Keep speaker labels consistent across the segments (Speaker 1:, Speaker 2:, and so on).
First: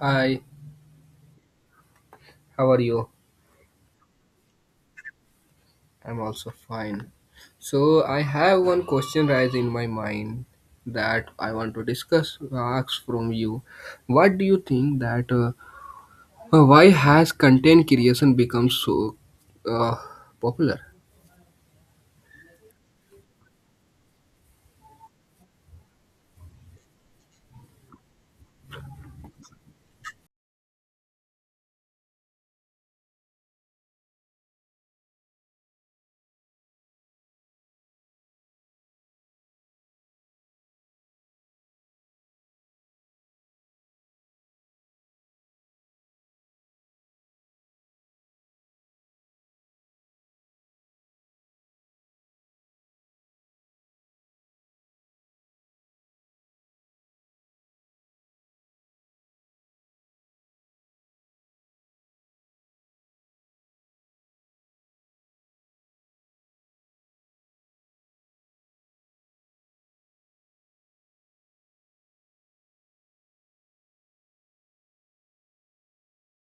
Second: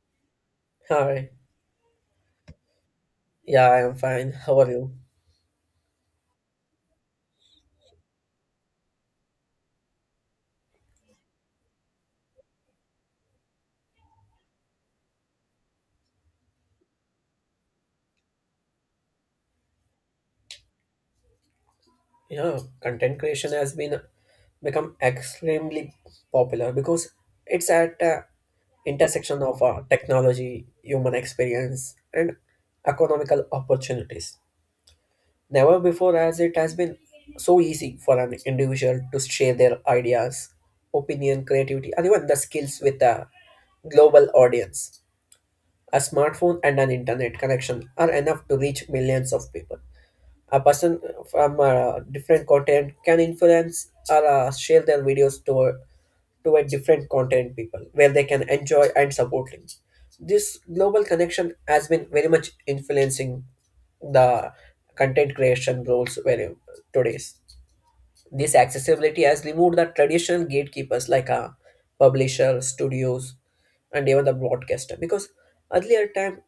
Speaker 1: Hi,
Speaker 2: Hi.
Speaker 1: how are you?
Speaker 2: Yeah, I'm fine. How are you?
Speaker 1: I'm also fine. So I have one question rise in my mind that I want to discuss. Ask from you. What do you think that why has content creation become so uh, popular?
Speaker 2: Yeah, content creation has been become extremely popular because it's at a intersection of technology, human experience, and economical opportunities. Never before as it has been so easy for an individual to share their ideas, opinion, creativity, and even the skills with a global audience. A smartphone and an internet connection are enough to reach millions of people. A person from a different content can influence or share their videos to a different content people where they can enjoy and support them. This global connection has been very much influencing the content creation roles very today's. This accessibility has removed the traditional gatekeepers like publishers, studios, and even the broadcaster. Because earlier time,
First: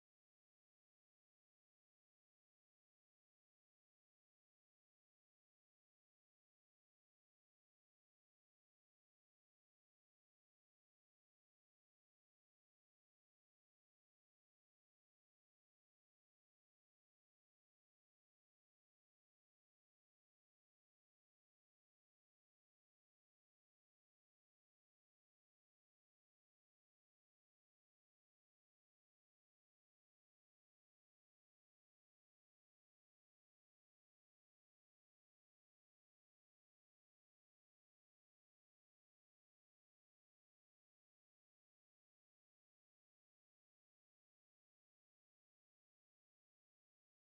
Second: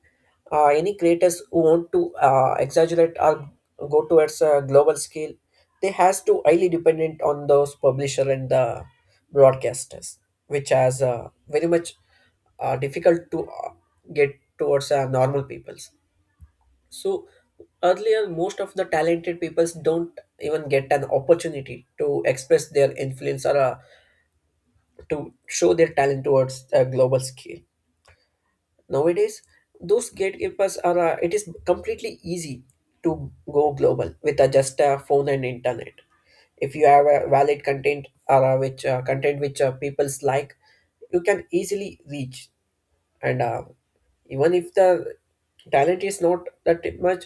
Speaker 2: any creators who want to exaggerate or go towards a global scale, they has to highly dependent on those publisher and the broadcasters, which has very much difficult to get towards normal peoples. So earlier, most of the talented peoples don't even get an opportunity to express their influence or to show their talent towards a global scale. Nowadays, those gatekeepers are. It is completely easy to go global with just a phone and internet. If you have a valid content or which content which peoples like, you can easily reach. And even if the talent is not that much.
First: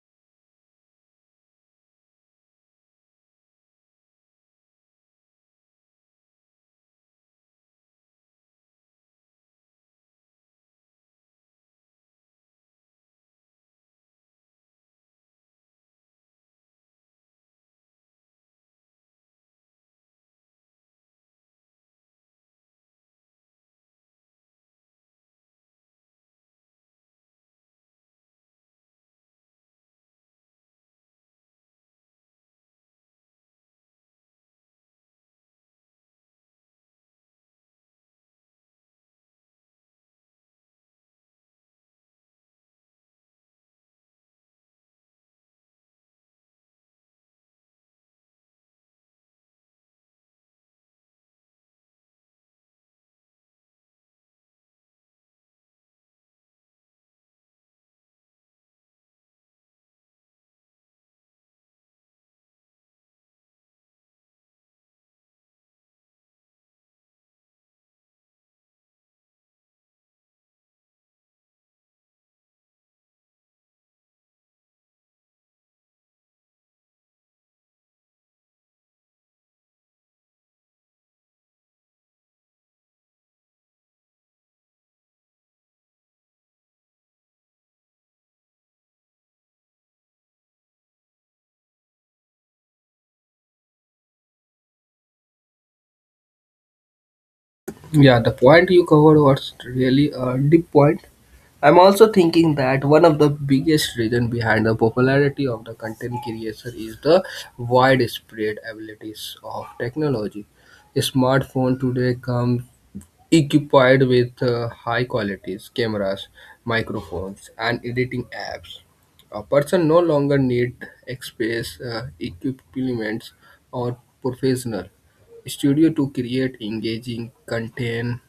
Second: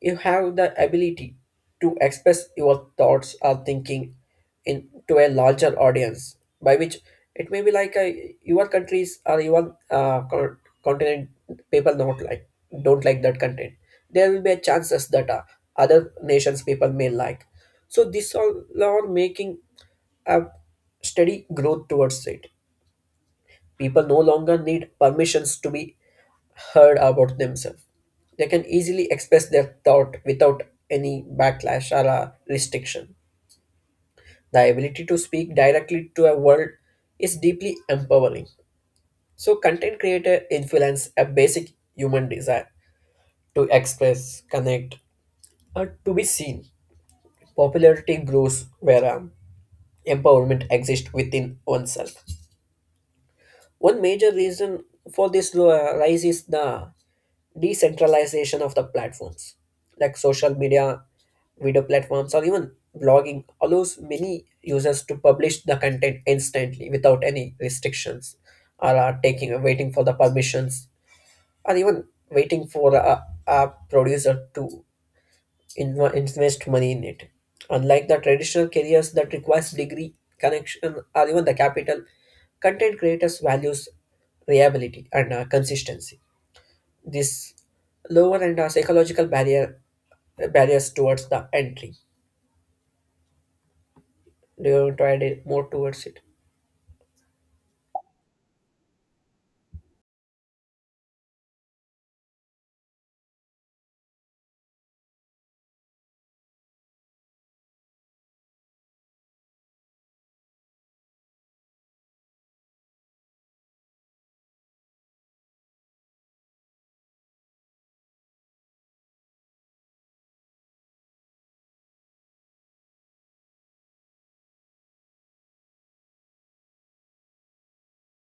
Speaker 2: You have the ability to express your thoughts or thinking in to a larger audience, by which it may be like a, your countries or your continent people not like don't like that content. There will be a chances that other nations people may like. So this all are making a steady growth towards it. People no longer need permissions to be heard about themselves. They can easily express their thought without any backlash or restriction. The ability to speak directly to a world is deeply empowering. So, content creator influence a basic human desire to express, connect, or to be seen. Popularity grows where empowerment exists within oneself. One major reason for this rise is the decentralization of the platforms like social media video platforms or even blogging allows many users to publish the content instantly without any restrictions or are taking waiting for the permissions or even waiting for a producer to invest money in it, unlike the traditional careers that requires degree connection or even the capital content creators values reliability and consistency, this lower and psychological barriers towards the entry. Do you want to add it more towards it?
Speaker 1: Yeah, the point you covered was really a deep point. I'm also thinking that one of the biggest reason behind the popularity of the content creation is the widespread abilities of technology. A smartphone today comes equipped with high qualities cameras, microphones, and editing apps. A person no longer need express equipments or professional studio to create engaging content.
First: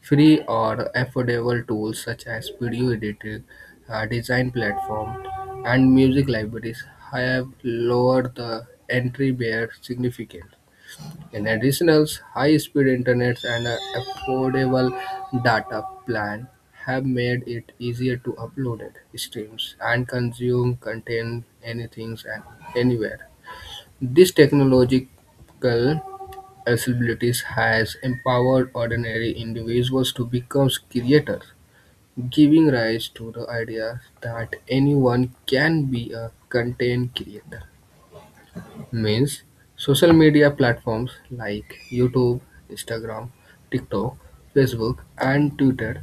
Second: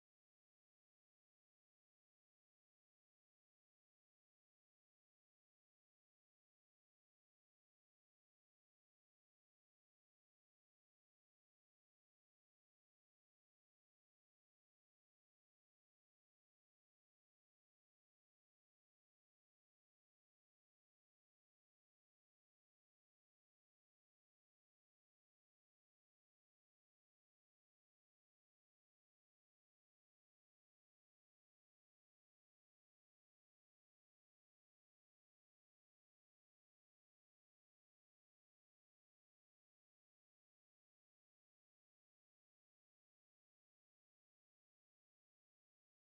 Speaker 1: Free or affordable tools such as video editing, design platform, and music libraries have lowered the entry barrier significantly. In addition, high-speed internet and an affordable data plan have made it easier to upload it streams and consume content anything and anywhere. This technological accessibility has empowered ordinary individuals to become creators, giving rise to the idea that anyone can be a content creator means social media platforms like YouTube, Instagram, TikTok, Facebook, and Twitter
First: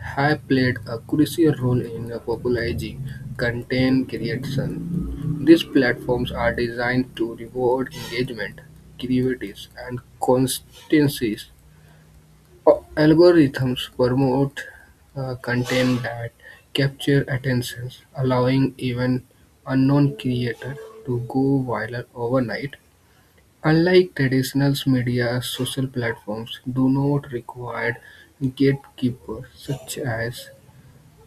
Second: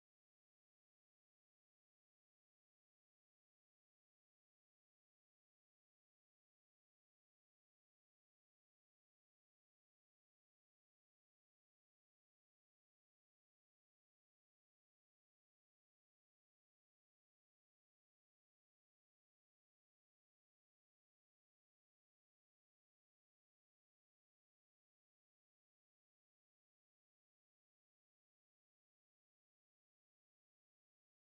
Speaker 1: have played a crucial role in popularizing content creation. These platforms are designed to reward engagement, creativity, and consistencies. Algorithms promote content that capture attention, allowing even unknown creators to go viral overnight. Unlike traditional media, social platforms do not require gatekeepers such as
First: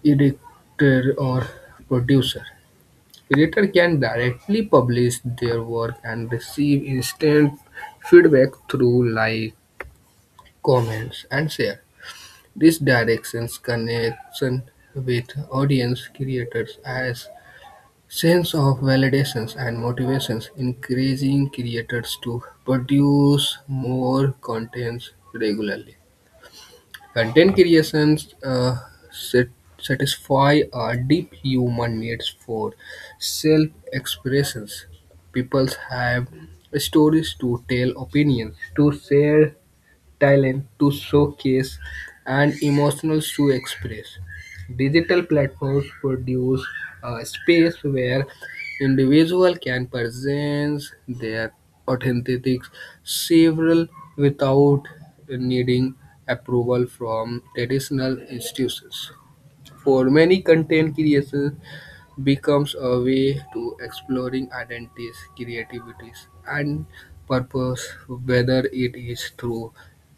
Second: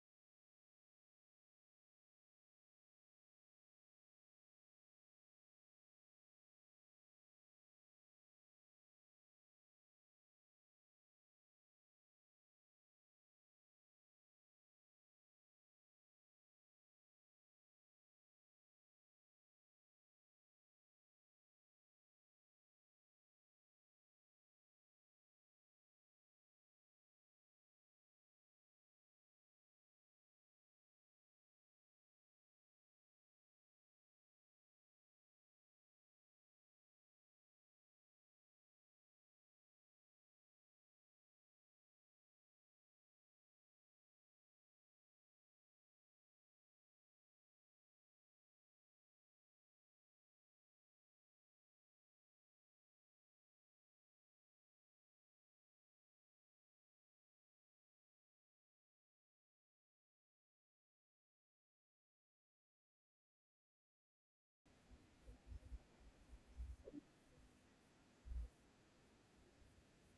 Speaker 1: editor or producer. Creator can directly publish their work and receive instant feedback through like, comments, and share. This directions connects with audience creators as sense of validations and motivations, encouraging creators to produce more contents regularly. Content creations sat- satisfy our deep human needs for self-expressions. People have stories to tell, opinions to share, talent to showcase and emotions to express. Digital platforms produce a space where individuals can present their authentic several without needing approval from traditional institutions. For many content creators, becomes a way to exploring identities, creativities, and purpose, whether it is through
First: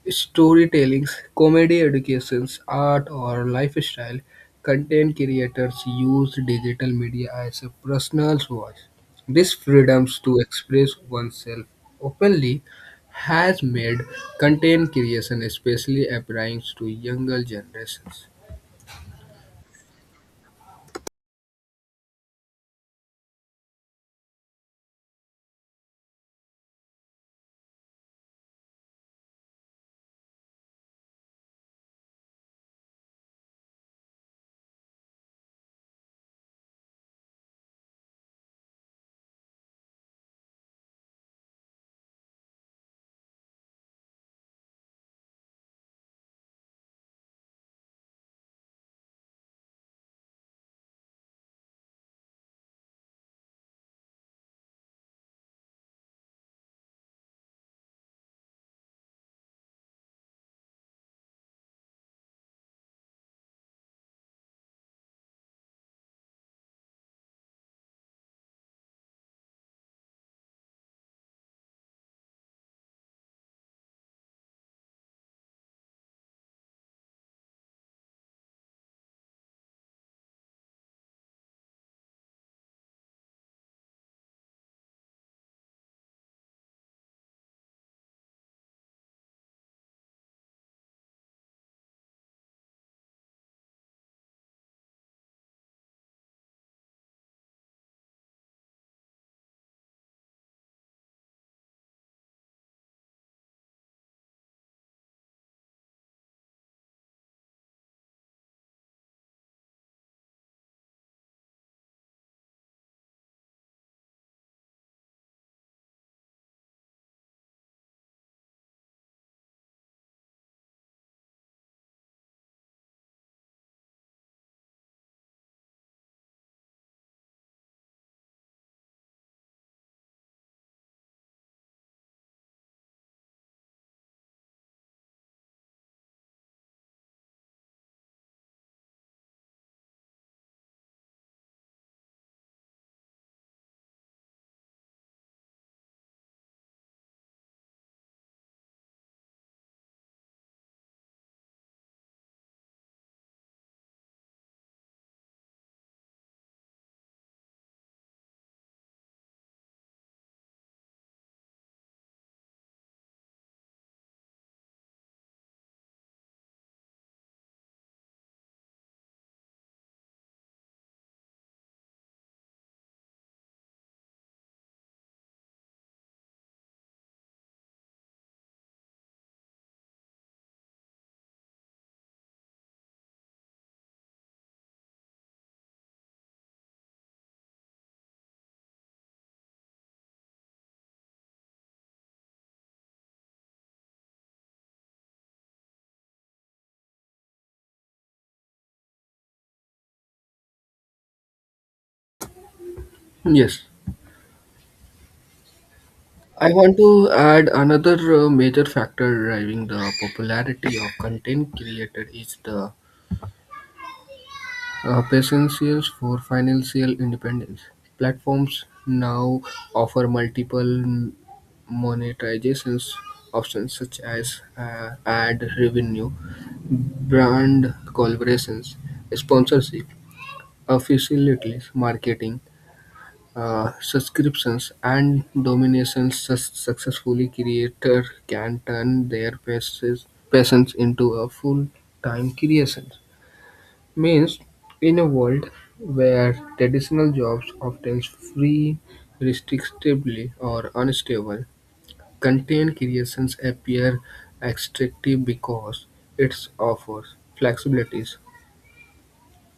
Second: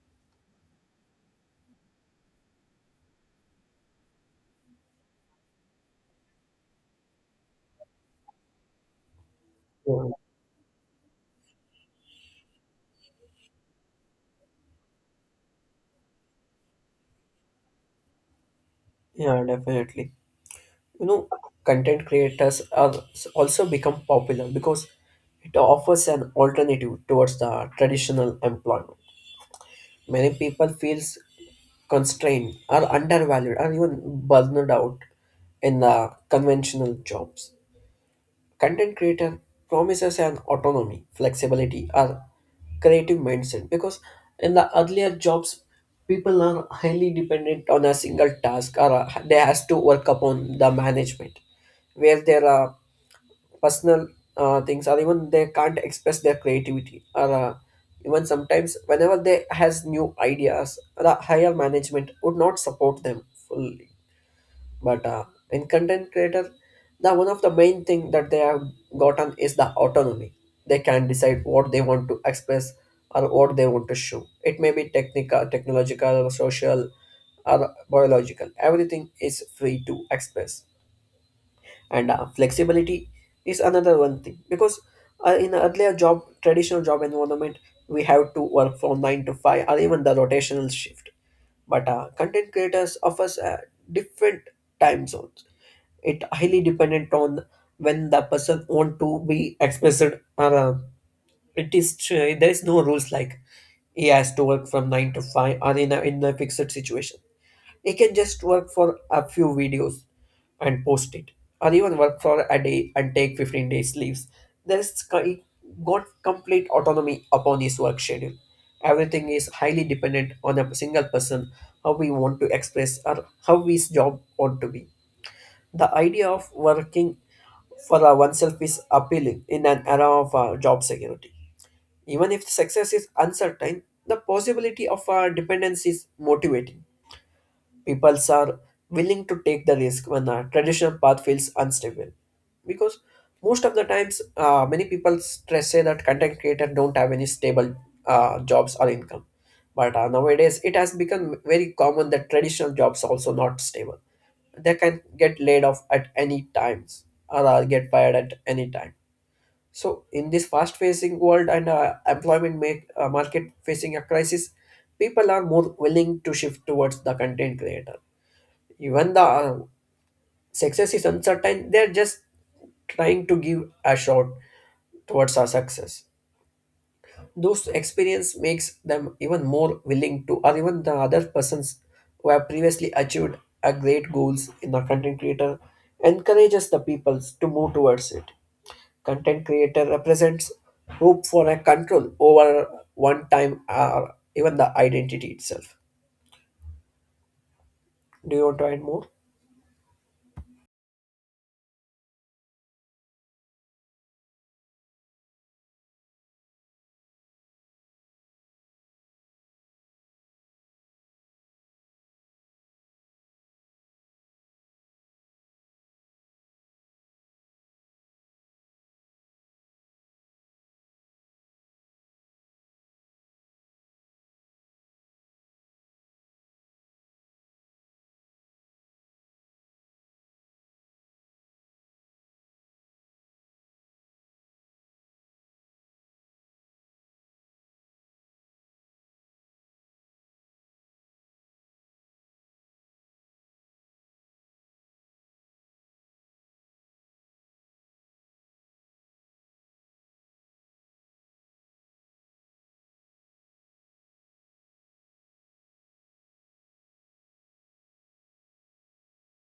Speaker 1: storytelling, comedy educations, art, or lifestyle. Content creators use digital media as a personal voice. This
Speaker 2: Yeah,
Speaker 1: freedoms to express oneself openly has made content creation especially appealing to younger generations.
Speaker 2: yeah, definitely. You know, content creators are also become popular because it offers an alternative towards the traditional employment. Many people feels constrained, are undervalued, or even burned out in the conventional jobs. Content creator promises an autonomy, flexibility, or creative mindset because in the earlier jobs, people are highly dependent on a single task or they has to work upon the management where their personal things or even they can't express their creativity or even sometimes whenever they has new ideas, the higher management would not support them fully. But in content creator, the one of the main thing that they have gotten is the autonomy. They can decide what they want to express or what they want to show. It may be technical technological social or biological, everything is free to express. And flexibility is another one thing because in a earlier job traditional job environment we have to work from 9 to 5 or even the rotational shift. But content creators offers different time zones. It highly dependent on when the person want to be expressed. Or, uh, it is there is no rules like he has to work from nine to five or in a fixed situation. He can just work for a few videos and post it, or even work for a day and take 15 days leaves. There's got complete autonomy upon his work schedule. Everything is highly dependent on a single person, how we want to express or how his job want to be. The idea of working for oneself is appealing in an era of job security. Even if success is uncertain, the possibility of dependence is motivating. People are willing to take the risk when a traditional path feels unstable. Because most of the times, many people stress say that content creators don't have any stable jobs or income. But nowadays, it has become very common that traditional jobs also not stable. They can get laid off at any times or get fired at any time. So, in this fast-facing world and employment make, market facing a crisis, people are more willing to shift towards the content creator. Even the success is uncertain, they're just trying to give a shot towards our success. Those experience makes them even more willing to, or even the other persons who have previously achieved a great goals in the content creator, encourages the peoples to move towards it. Content creator represents hope for a control over one time or even the identity itself. Do you want to add more?
Speaker 1: Yes. I want to add another major factor driving the popularity of content creator is the potentials for financial independence. Platforms now offer multiple monetizations options such as ad revenue, brand collaborations, sponsorship, affiliate marketing, subscriptions and dominations successfully creator can turn their passions into a full-time creation means in a world where traditional jobs often free restrictively or unstable content creations appear attractive because it offers flexibility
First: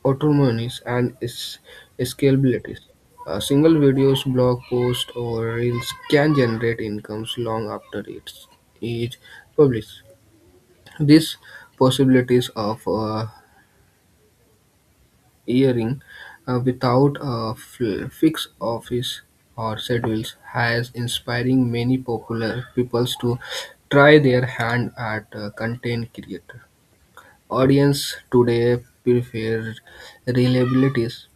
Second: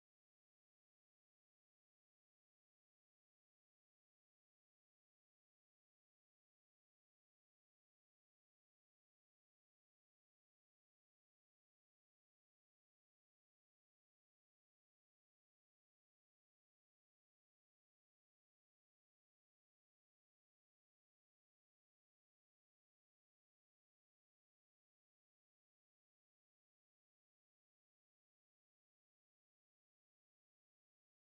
Speaker 1: autonomies and its scalability. A single video's blog post or reels can generate incomes long after it is published. These possibilities of airing without a fixed office or schedules has inspiring many popular peoples to try their hand at content creator. Audience today prefer reliabilities,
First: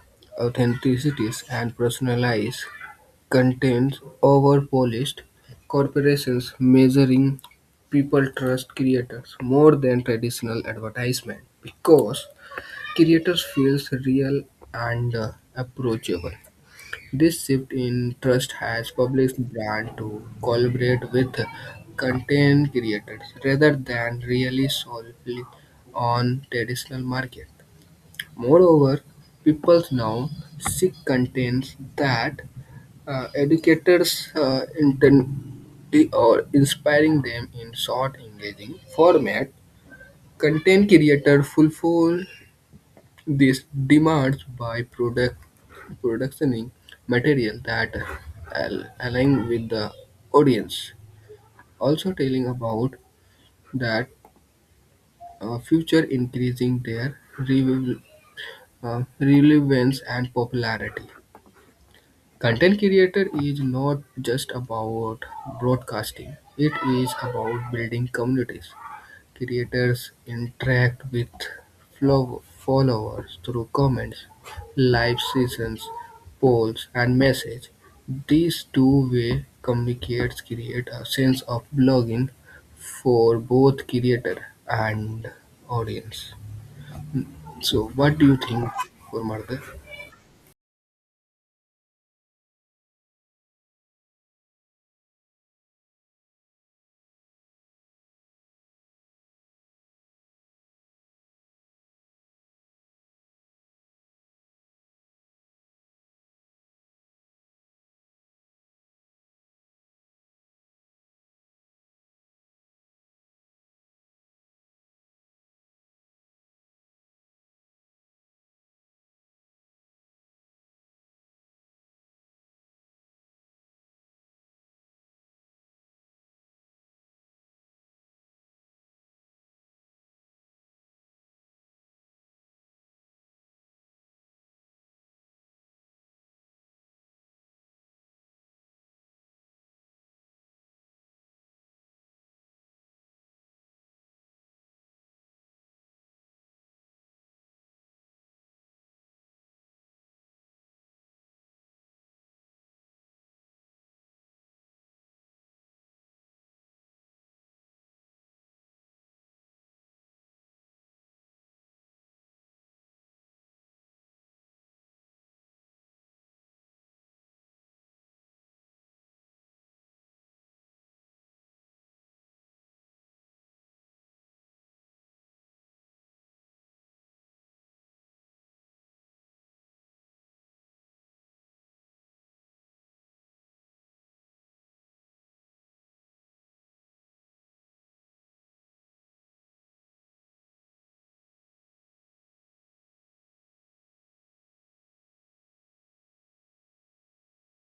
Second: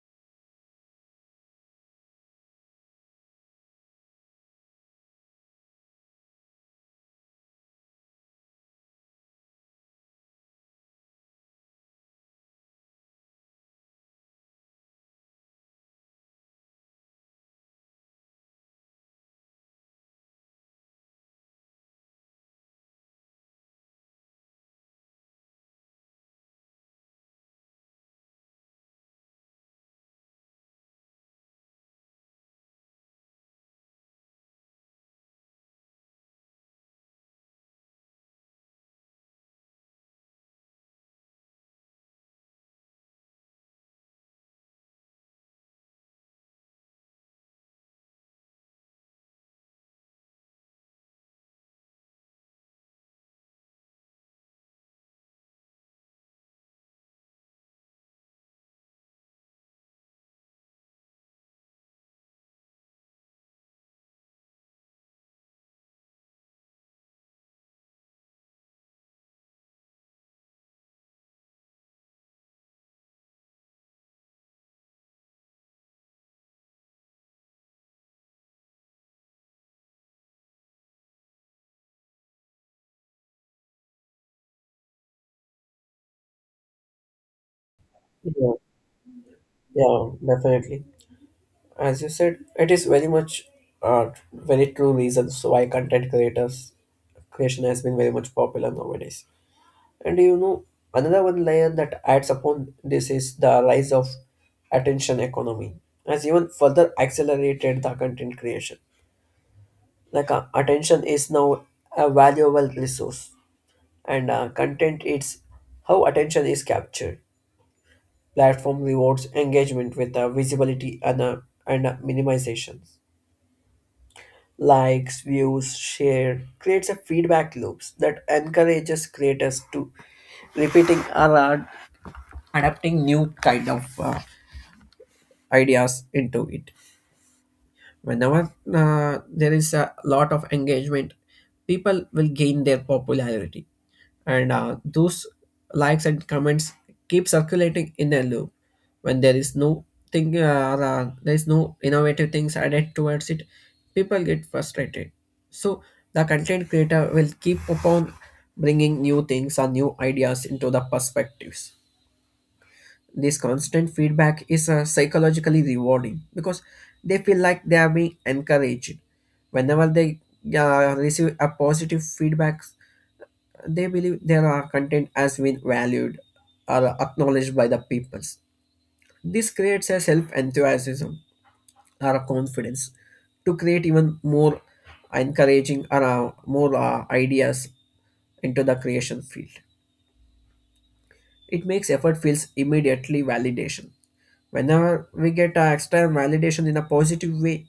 Speaker 1: authenticity, and personalized content over polished corporations measuring people trust creators more than traditional advertisement because creators feels real and approachable. This shift in trust has published brands to collaborate with content creators rather than really solely on traditional market. Moreover, people now seek contents that educators intently or inspiring them in short engaging format. Content creator fulfill this demands by product productioning material that align with the audience. Also telling about that future increasing their relevance and popularity. Content creator is not just about broadcasting. It is about building communities. Creators interact with followers through comments, live sessions, polls, and messages. These two-way communicates create a sense of belonging for both creator and audience. So, what do you
Speaker 2: Yeah,
Speaker 1: think for Martha?
Speaker 2: yeah, definitely. As you said, it is very much very true reasons why content creators creation has been very much popular nowadays. And another one layer that adds upon this is the rise of attention economy has even further accelerated the content creation. Like attention is now a valuable resource, and content it's how attention is captured. Platform rewards engagement with visibility and minimization, likes views share creates a feedback loops that encourages creators to repeating or adapting new kind of ideas into it. Whenever there is a lot of engagement, people will gain their popularity, and those likes and comments keep circulating in a loop. When there is no thing or there is no innovative things added towards it, people get frustrated. So the content creator will keep upon bringing new things or new ideas into the perspectives. This constant feedback is psychologically rewarding because they feel like they are being encouraged. Whenever they receive a positive feedback, they believe their content has been valued or acknowledged by the peoples. This creates a self enthusiasm or a confidence to create even more encouraging or more ideas into the creation field. It makes effort feels immediately validation. Whenever we get external validation in a positive way,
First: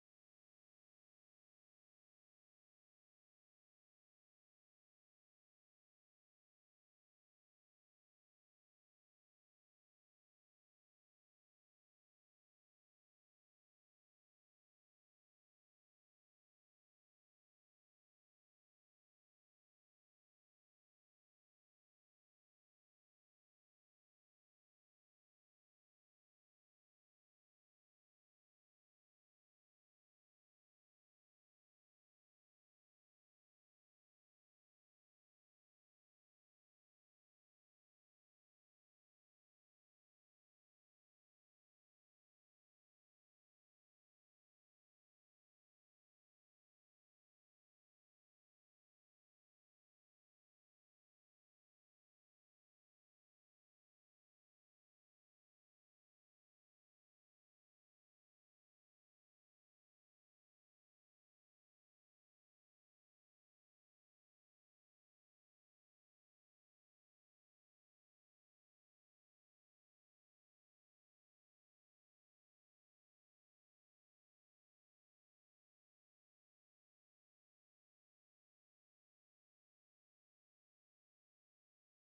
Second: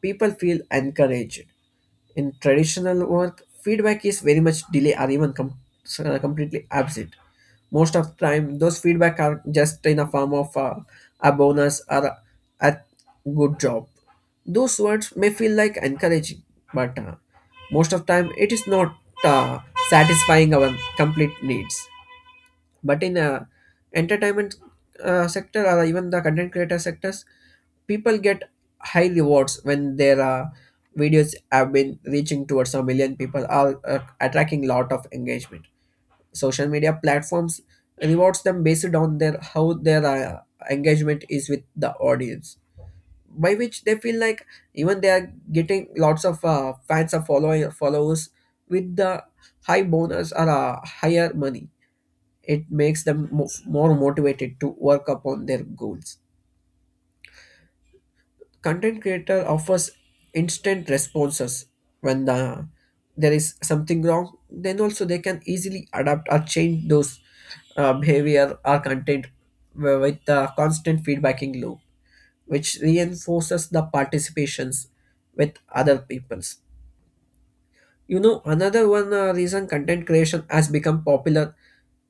Speaker 2: people feel encouraged. In traditional work, feedback is very much delay or even completely absent. Most of the time, those feedback are just in the form of a bonus or a good job. Those words may feel like encouraging, but most of the time it is not uh, satisfying our complete needs. But in entertainment sector or even the content creator sectors, people get high rewards when their videos have been reaching towards a million people are attracting lot of engagement. Social media platforms rewards them based on their how their engagement is with the audience, by which they feel like even they are getting lots of fans or following followers with the high bonus or higher money. It makes them more motivated to work upon their goals. Content creator offers instant responses. When there is something wrong, then also they can easily adapt or change those behavior are content with a constant feedbacking loop, which reinforces the participations with other peoples. Another one reason content creation has become popular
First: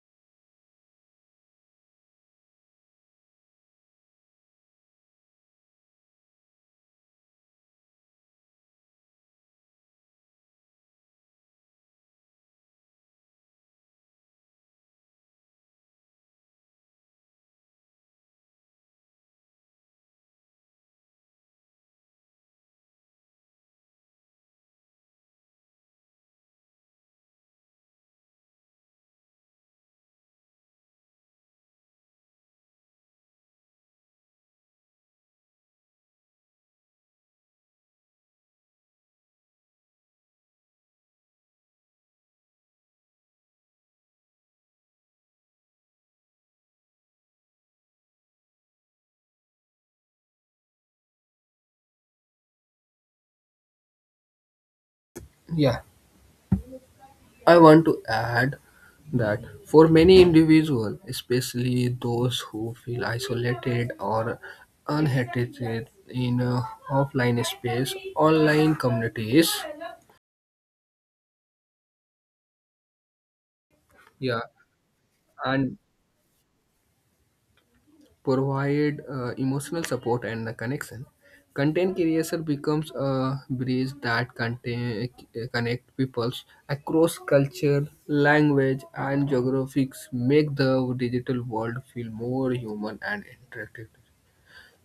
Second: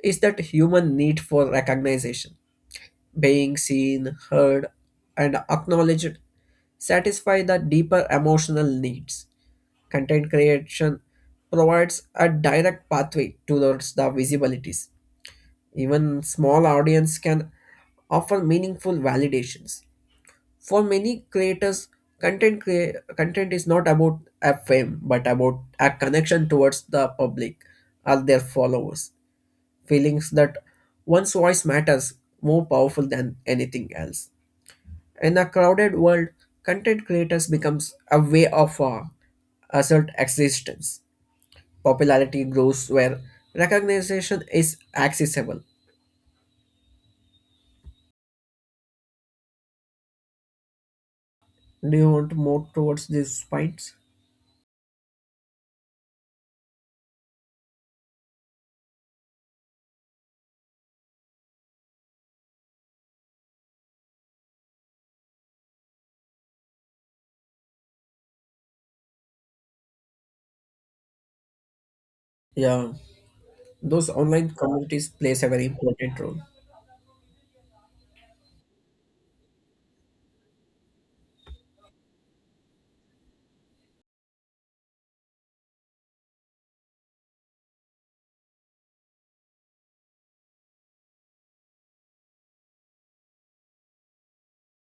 Speaker 2: is that human need for recognition, being seen, heard, and acknowledged satisfy the deeper emotional needs. Content creation provides a direct pathway towards the visibilities. Even small audience can offer meaningful validations. For many creators, content is not about a fame but about a connection towards the public or their followers. Feelings that one's voice matters more powerful than anything else. In a crowded world, content creators becomes a way of assert existence. Popularity grows where recognition is accessible. Do you want more towards these fights?
Speaker 1: Yeah. I want to add that for many individuals, especially those who feel isolated or unhated in a offline space, online communities,
Speaker 2: Yeah, those
Speaker 1: yeah,
Speaker 2: online communities plays a very
Speaker 1: and
Speaker 2: important role.
Speaker 1: provide emotional support and a connection. Content creation becomes a bridge that contain, connect peoples across culture, language, and geographics. Make the digital world feel more human and interactive.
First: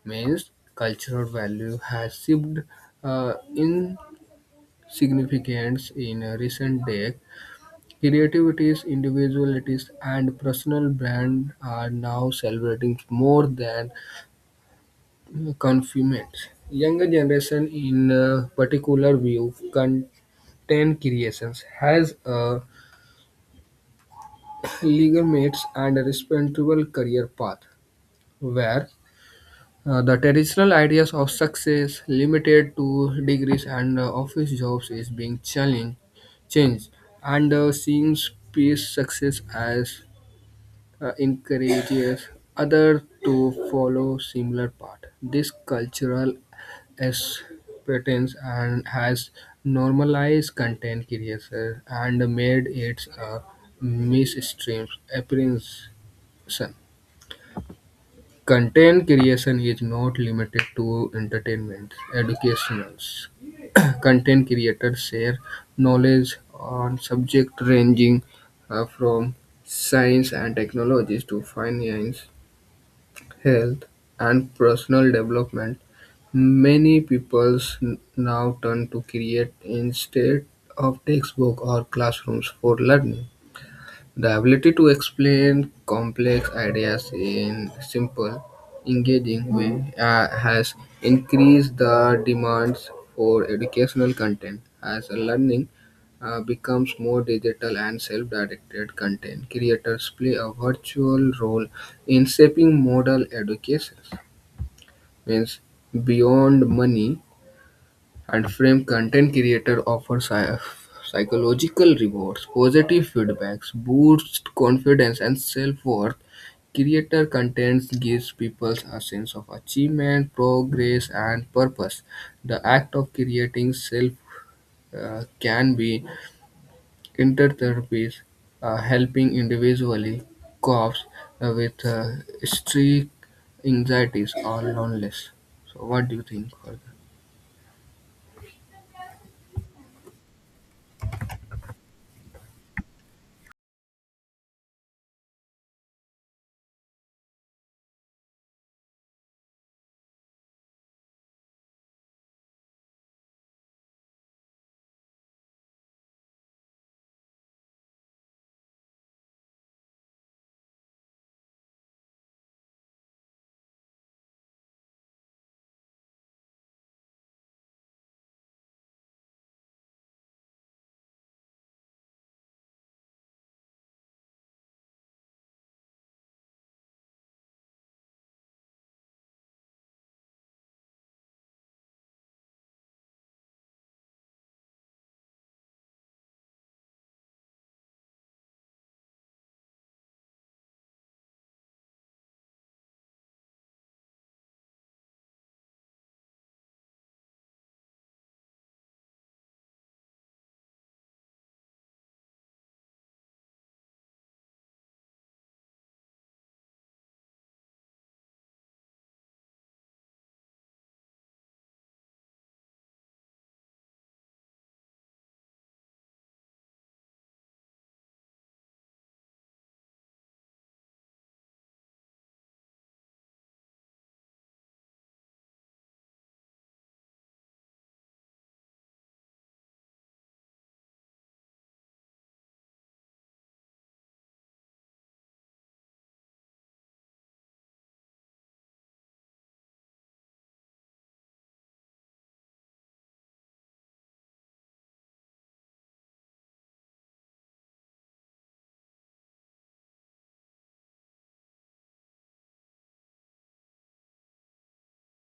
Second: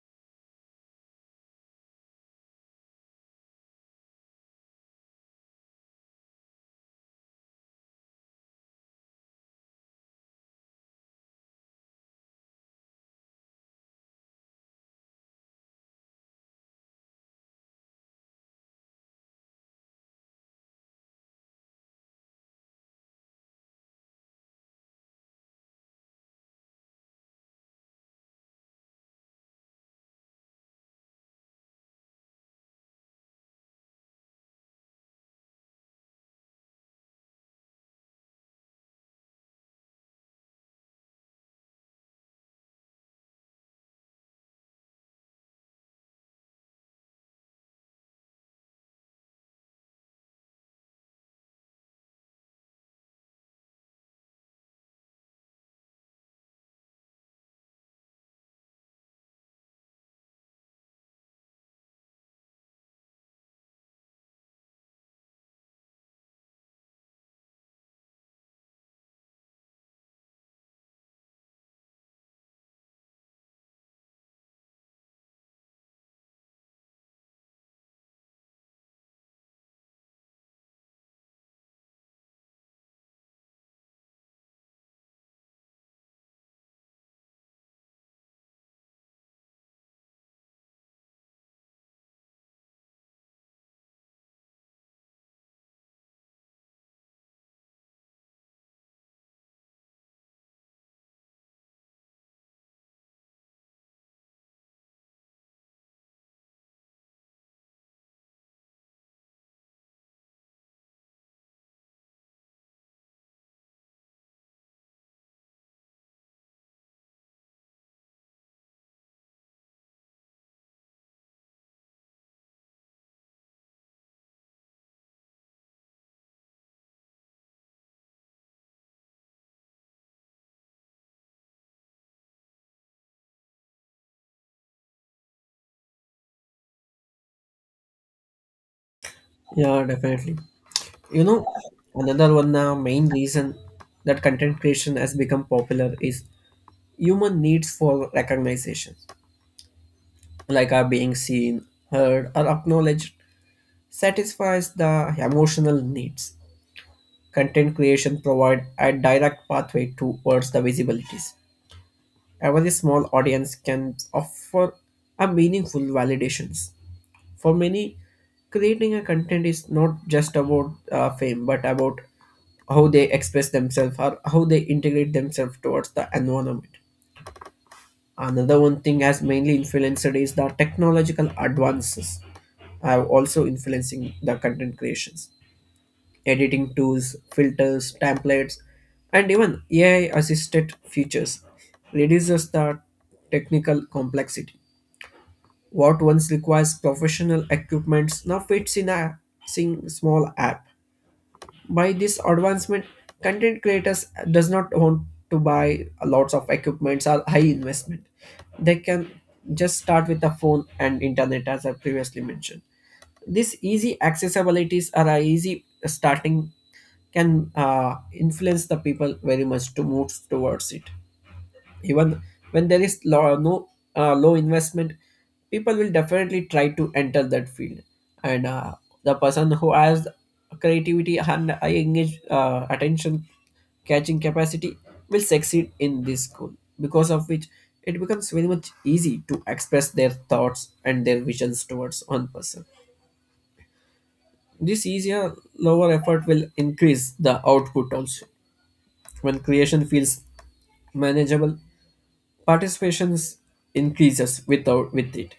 Speaker 1: Means cultural value has shipped in significance in a recent days. Creativities, individualities, and personal brand are now celebrating more than confinements. Younger generation, in particular, view content creations has a legal mates and a respectable career path, where the traditional ideas of success limited to degrees and office jobs is being challenged, changed, and seems peace success as encourages others to follow similar path. This cultural acceptance and has normalized content creation and made it a mainstream appearance. Content creation is not limited to entertainment. Educational content creators share knowledge on subjects ranging from science and technologies to finance, health, and personal development. Many people now turn to create instead of textbook or classrooms for learning. The ability to explain complex ideas in simple, engaging way has increased the demands for educational content. As learning becomes more digital and self-directed, content creators play a virtual role in shaping model educations. Means beyond money, and frame content creator offer psychological rewards positive feedbacks boost confidence and self-worth creator content gives people a sense of achievement progress and purpose the act of creating self can be intertherapist helping individually cope with strict anxieties or loneliness so what do you think for that?
Speaker 2: Yeah, definitely. You know, another one main reason that content creation has become popular is human needs for recognition, like are being seen, heard, or acknowledged, satisfies the emotional needs. Content creation provide a direct pathway towards the visibilities. A very small audience can offer a meaningful validations. For many, creating a content is not just about fame, but about how they express themselves or how they integrate themselves towards the environment. Another one thing has mainly influenced is the technological advances are also influencing the content creations. Editing tools, filters, templates, and even AI assisted features reduces the technical complexity. What once requires professional equipment now fits in a small app. By this advancement, content creators does not want to buy lots of equipments or high investment. They can just start with a phone and internet as I previously mentioned. These easy accessibilities are a easy starting can influence the people very much to move towards it even when there is low, no low investment people will definitely try to enter that field and the person who has creativity and I engage attention catching capacity will succeed in this school, because of which it becomes very much easy to express their thoughts and their visions towards one person. This easier lower effort will increase the output also when creation feels manageable. Participations increases without with it.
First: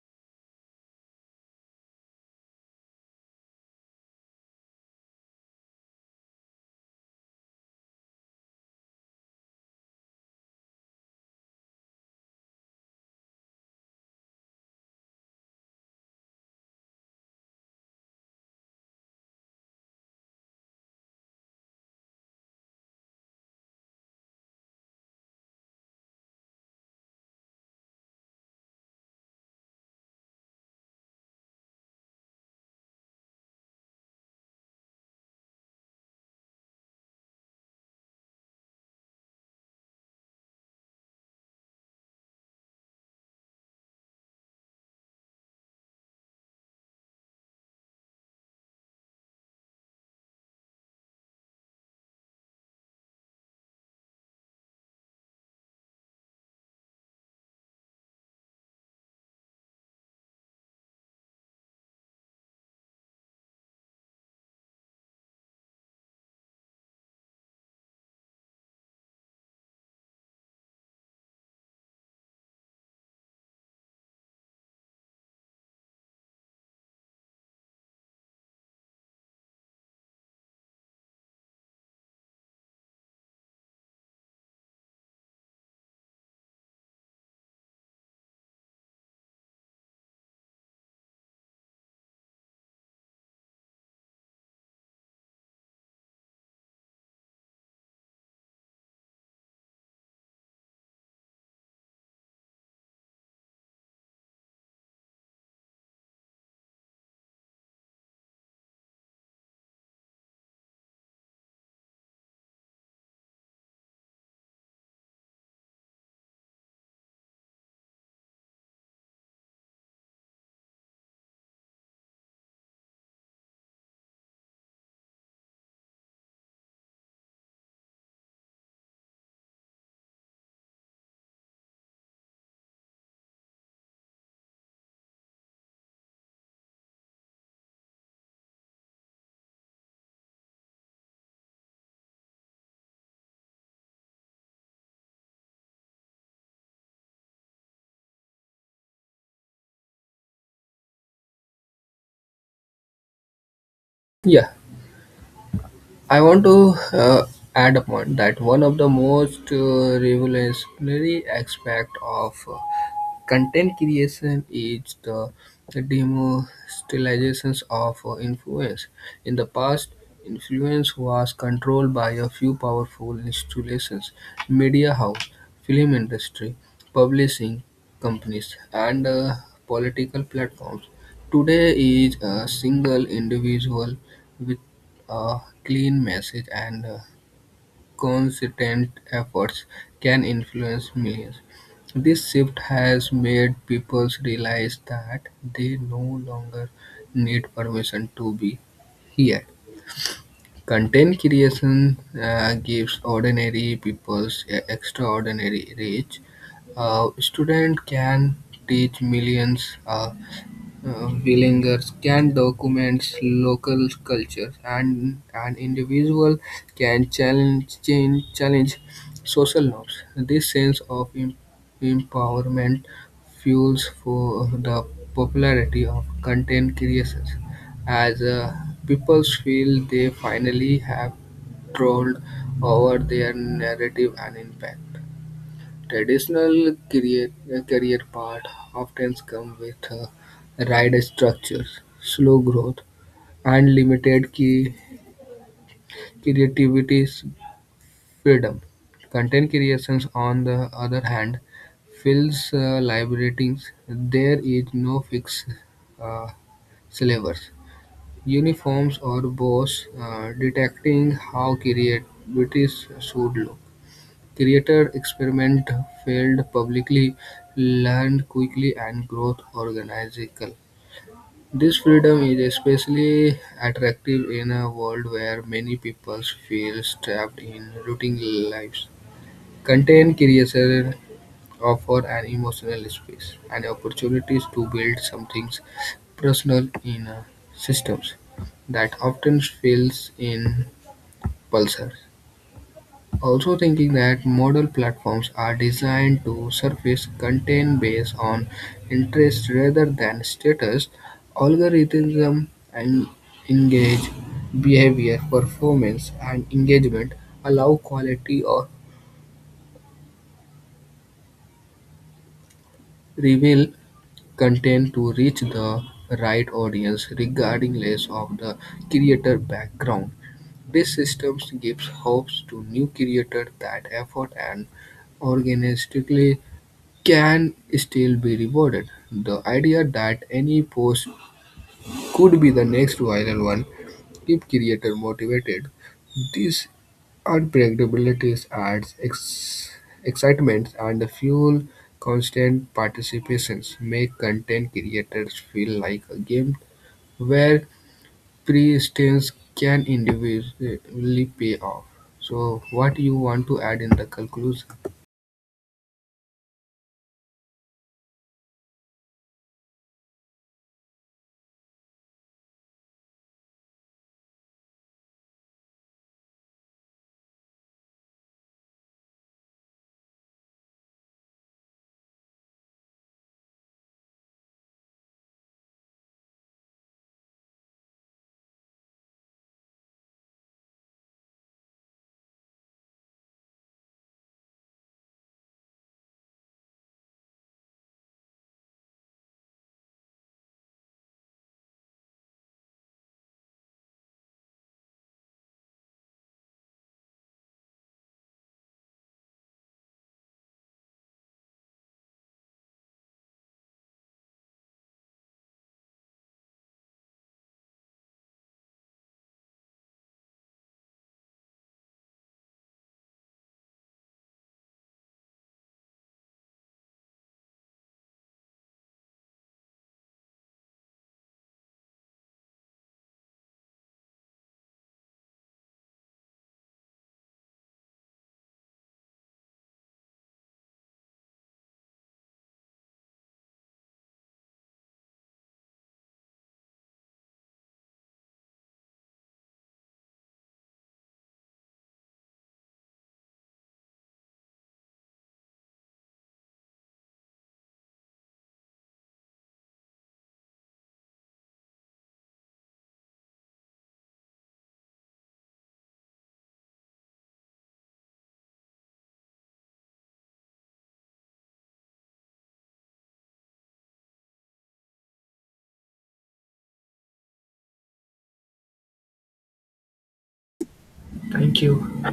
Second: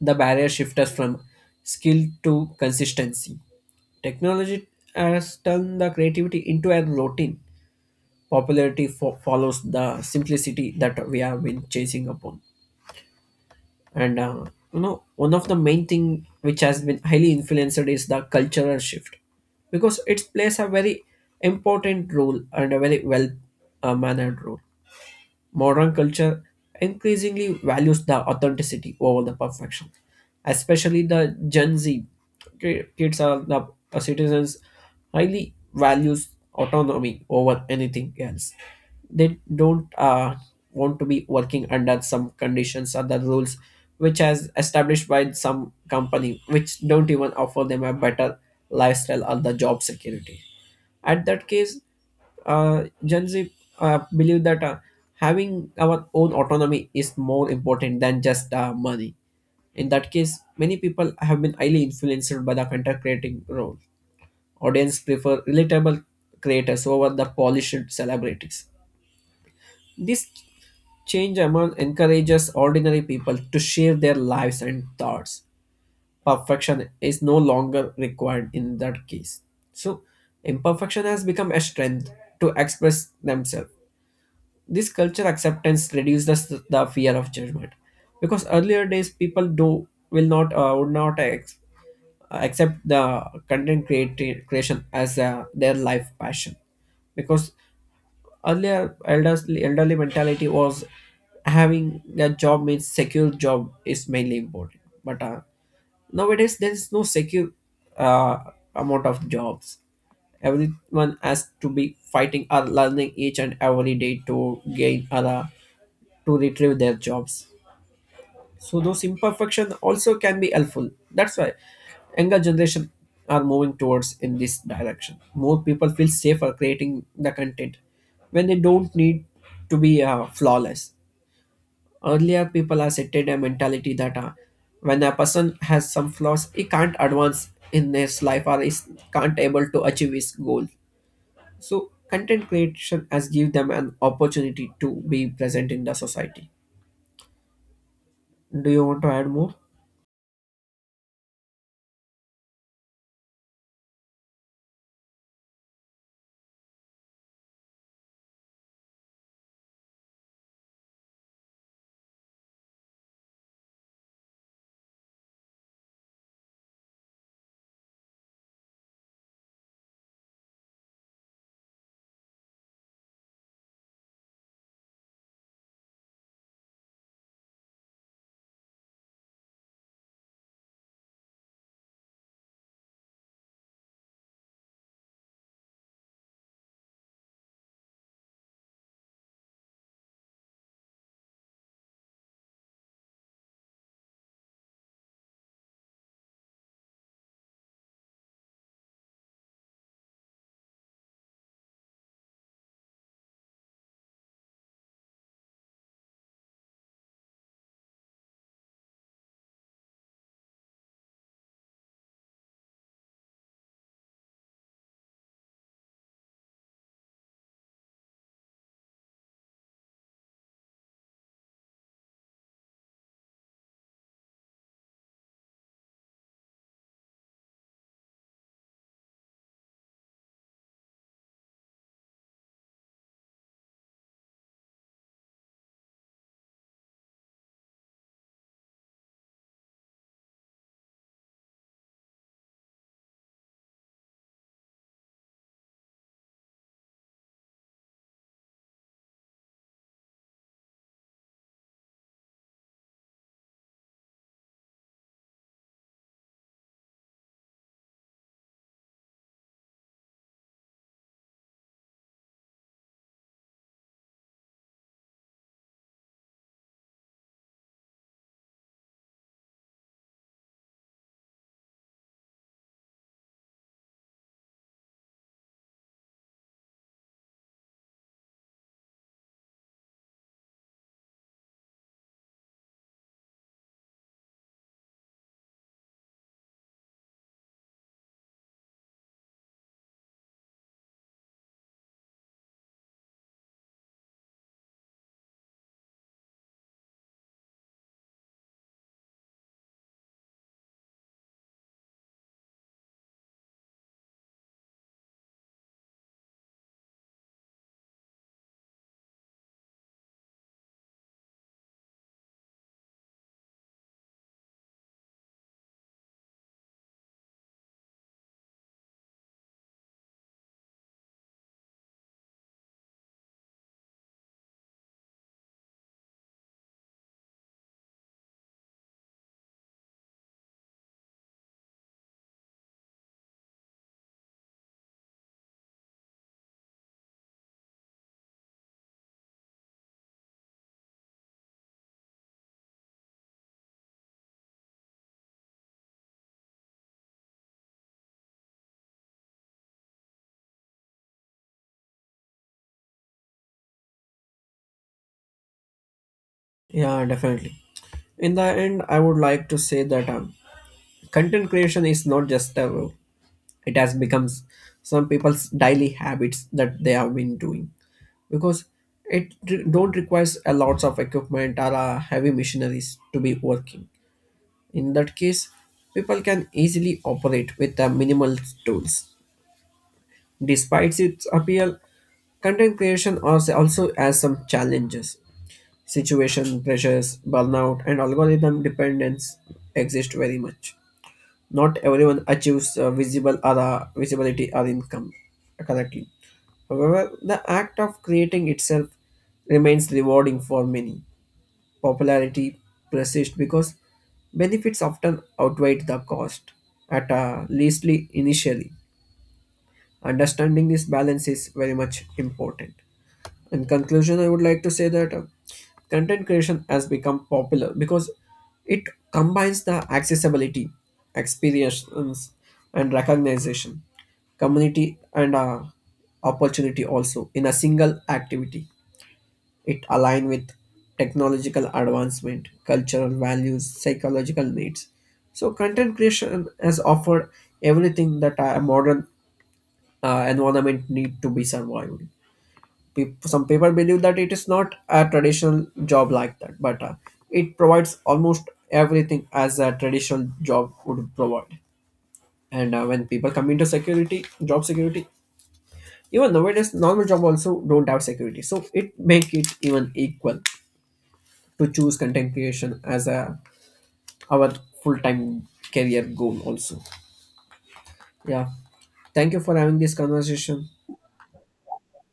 Speaker 2: The barrier shifts from skill to consistency. Technology has turned the creativity into a routine. Popularity follows the simplicity that we have been chasing upon. And uh, One of the main thing which has been highly influenced is the cultural shift, because it plays a very important role and a very well, mannered role. Modern culture increasingly values the authenticity over the perfection, especially the Gen Z kids are the citizens highly values autonomy over anything else. They don't want to be working under some conditions or the rules which has established by some company which don't even offer them a better lifestyle or the job security. At that case, Gen Z believe that having our own autonomy is more important than just money. In that case, many people have been highly influenced by the content creating role. Audience prefer relatable creators over the polished celebrities. This change among encourages ordinary people to share their lives and thoughts. Perfection is no longer required in that case. So, imperfection has become a strength to express themselves. This culture acceptance reduces the fear of judgment, because earlier days people do will not, would not accept the creation as their life passion, because earlier elderly mentality was having a job means secure job is mainly important, but nowadays there is no secure, uh, amount of jobs, everyone has to be fighting or learning each and every day to gain other to retrieve their jobs. So those imperfection also can be helpful. That's why younger generation are moving towards in this direction. More people feel safer creating the content when they don't need to be flawless. Earlier, people accepted a mentality that when a person has some flaws, he can't advance in his life or is can't able to achieve his goal. So, content creation has give them an opportunity to be present in the society. Do you want to add more?
Speaker 1: Yeah, I want to add a point that one of the most revolutionary aspect of content creation is the democratization of influence. In the past, influence was controlled by a few powerful institutions, media house, film industry, publishing companies, and political platforms. Today is a single individual with a clean message and consistent efforts can influence millions. This shift has made people realize that they no longer need permission to be here. Content creation gives ordinary people extraordinary reach. A student can teach millions. Willingers can document local cultures, and an individual can challenge social norms. This sense of empowerment fuels for the popularity of content creations, as people feel they finally have control over their narrative and impact. Traditional career, career paths often come with rigid structures, slow growth, and limited key creativity's freedom. Content creations, on the other hand, feels liberating. There is no fixed uh, syllabus, uniforms, or boss detecting how creativity should look. Created experiment failed publicly, learned quickly, and growth organically. This freedom is especially attractive in a world where many people feel trapped in routine lives. Content creation offer an emotional space and opportunities to build something personal in systems that often fails in pulsar. Also thinking that model platforms are designed to surface content based on interest rather than status, algorithms and engage behavior, performance, and engagement allow quality or reveal content to reach the right audience regarding less of the creator background. This system gives hopes to new creators that effort and organically can still be rewarded. The idea that any post could be the next viral one keep creator motivated. These unpredictabilities adds excitement and fuel constant participations make content creators feel like a game where persistence can individually pay off. So what you want to add in the conclusion?
Speaker 2: Yeah, definitely. In the end, I would like to say that content creation is not just a role. It has become some people's daily habits that they have been doing, because it don't requires a lots of equipment or heavy machineries to be working. In that case, people can easily operate with the minimal tools. Despite its appeal, content creation also has some challenges. Situation, pressures, burnout, and algorithm dependence exist very much. Not everyone achieves visible or visibility or income correctly. However, the act of creating itself remains rewarding for many. Popularity persists because benefits often outweigh the cost, at leastly initially. Understanding this balance is very much important. In conclusion, I would like to say that content creation has become popular because it combines the accessibility, experience, and recognition, community, and opportunity also in a single activity. It aligns with technological advancement, cultural values, psychological needs. So, content creation has offered everything that a modern environment need to be survived. Peop some people believe that it is not a traditional job like that, but it provides almost everything as a traditional job would provide. And When people come into security, job security, even nowadays normal job also don't have security, so it make it even equal to choose content creation as a our full time career goal also. Yeah, thank you for having this conversation.
Speaker 1: Thank you.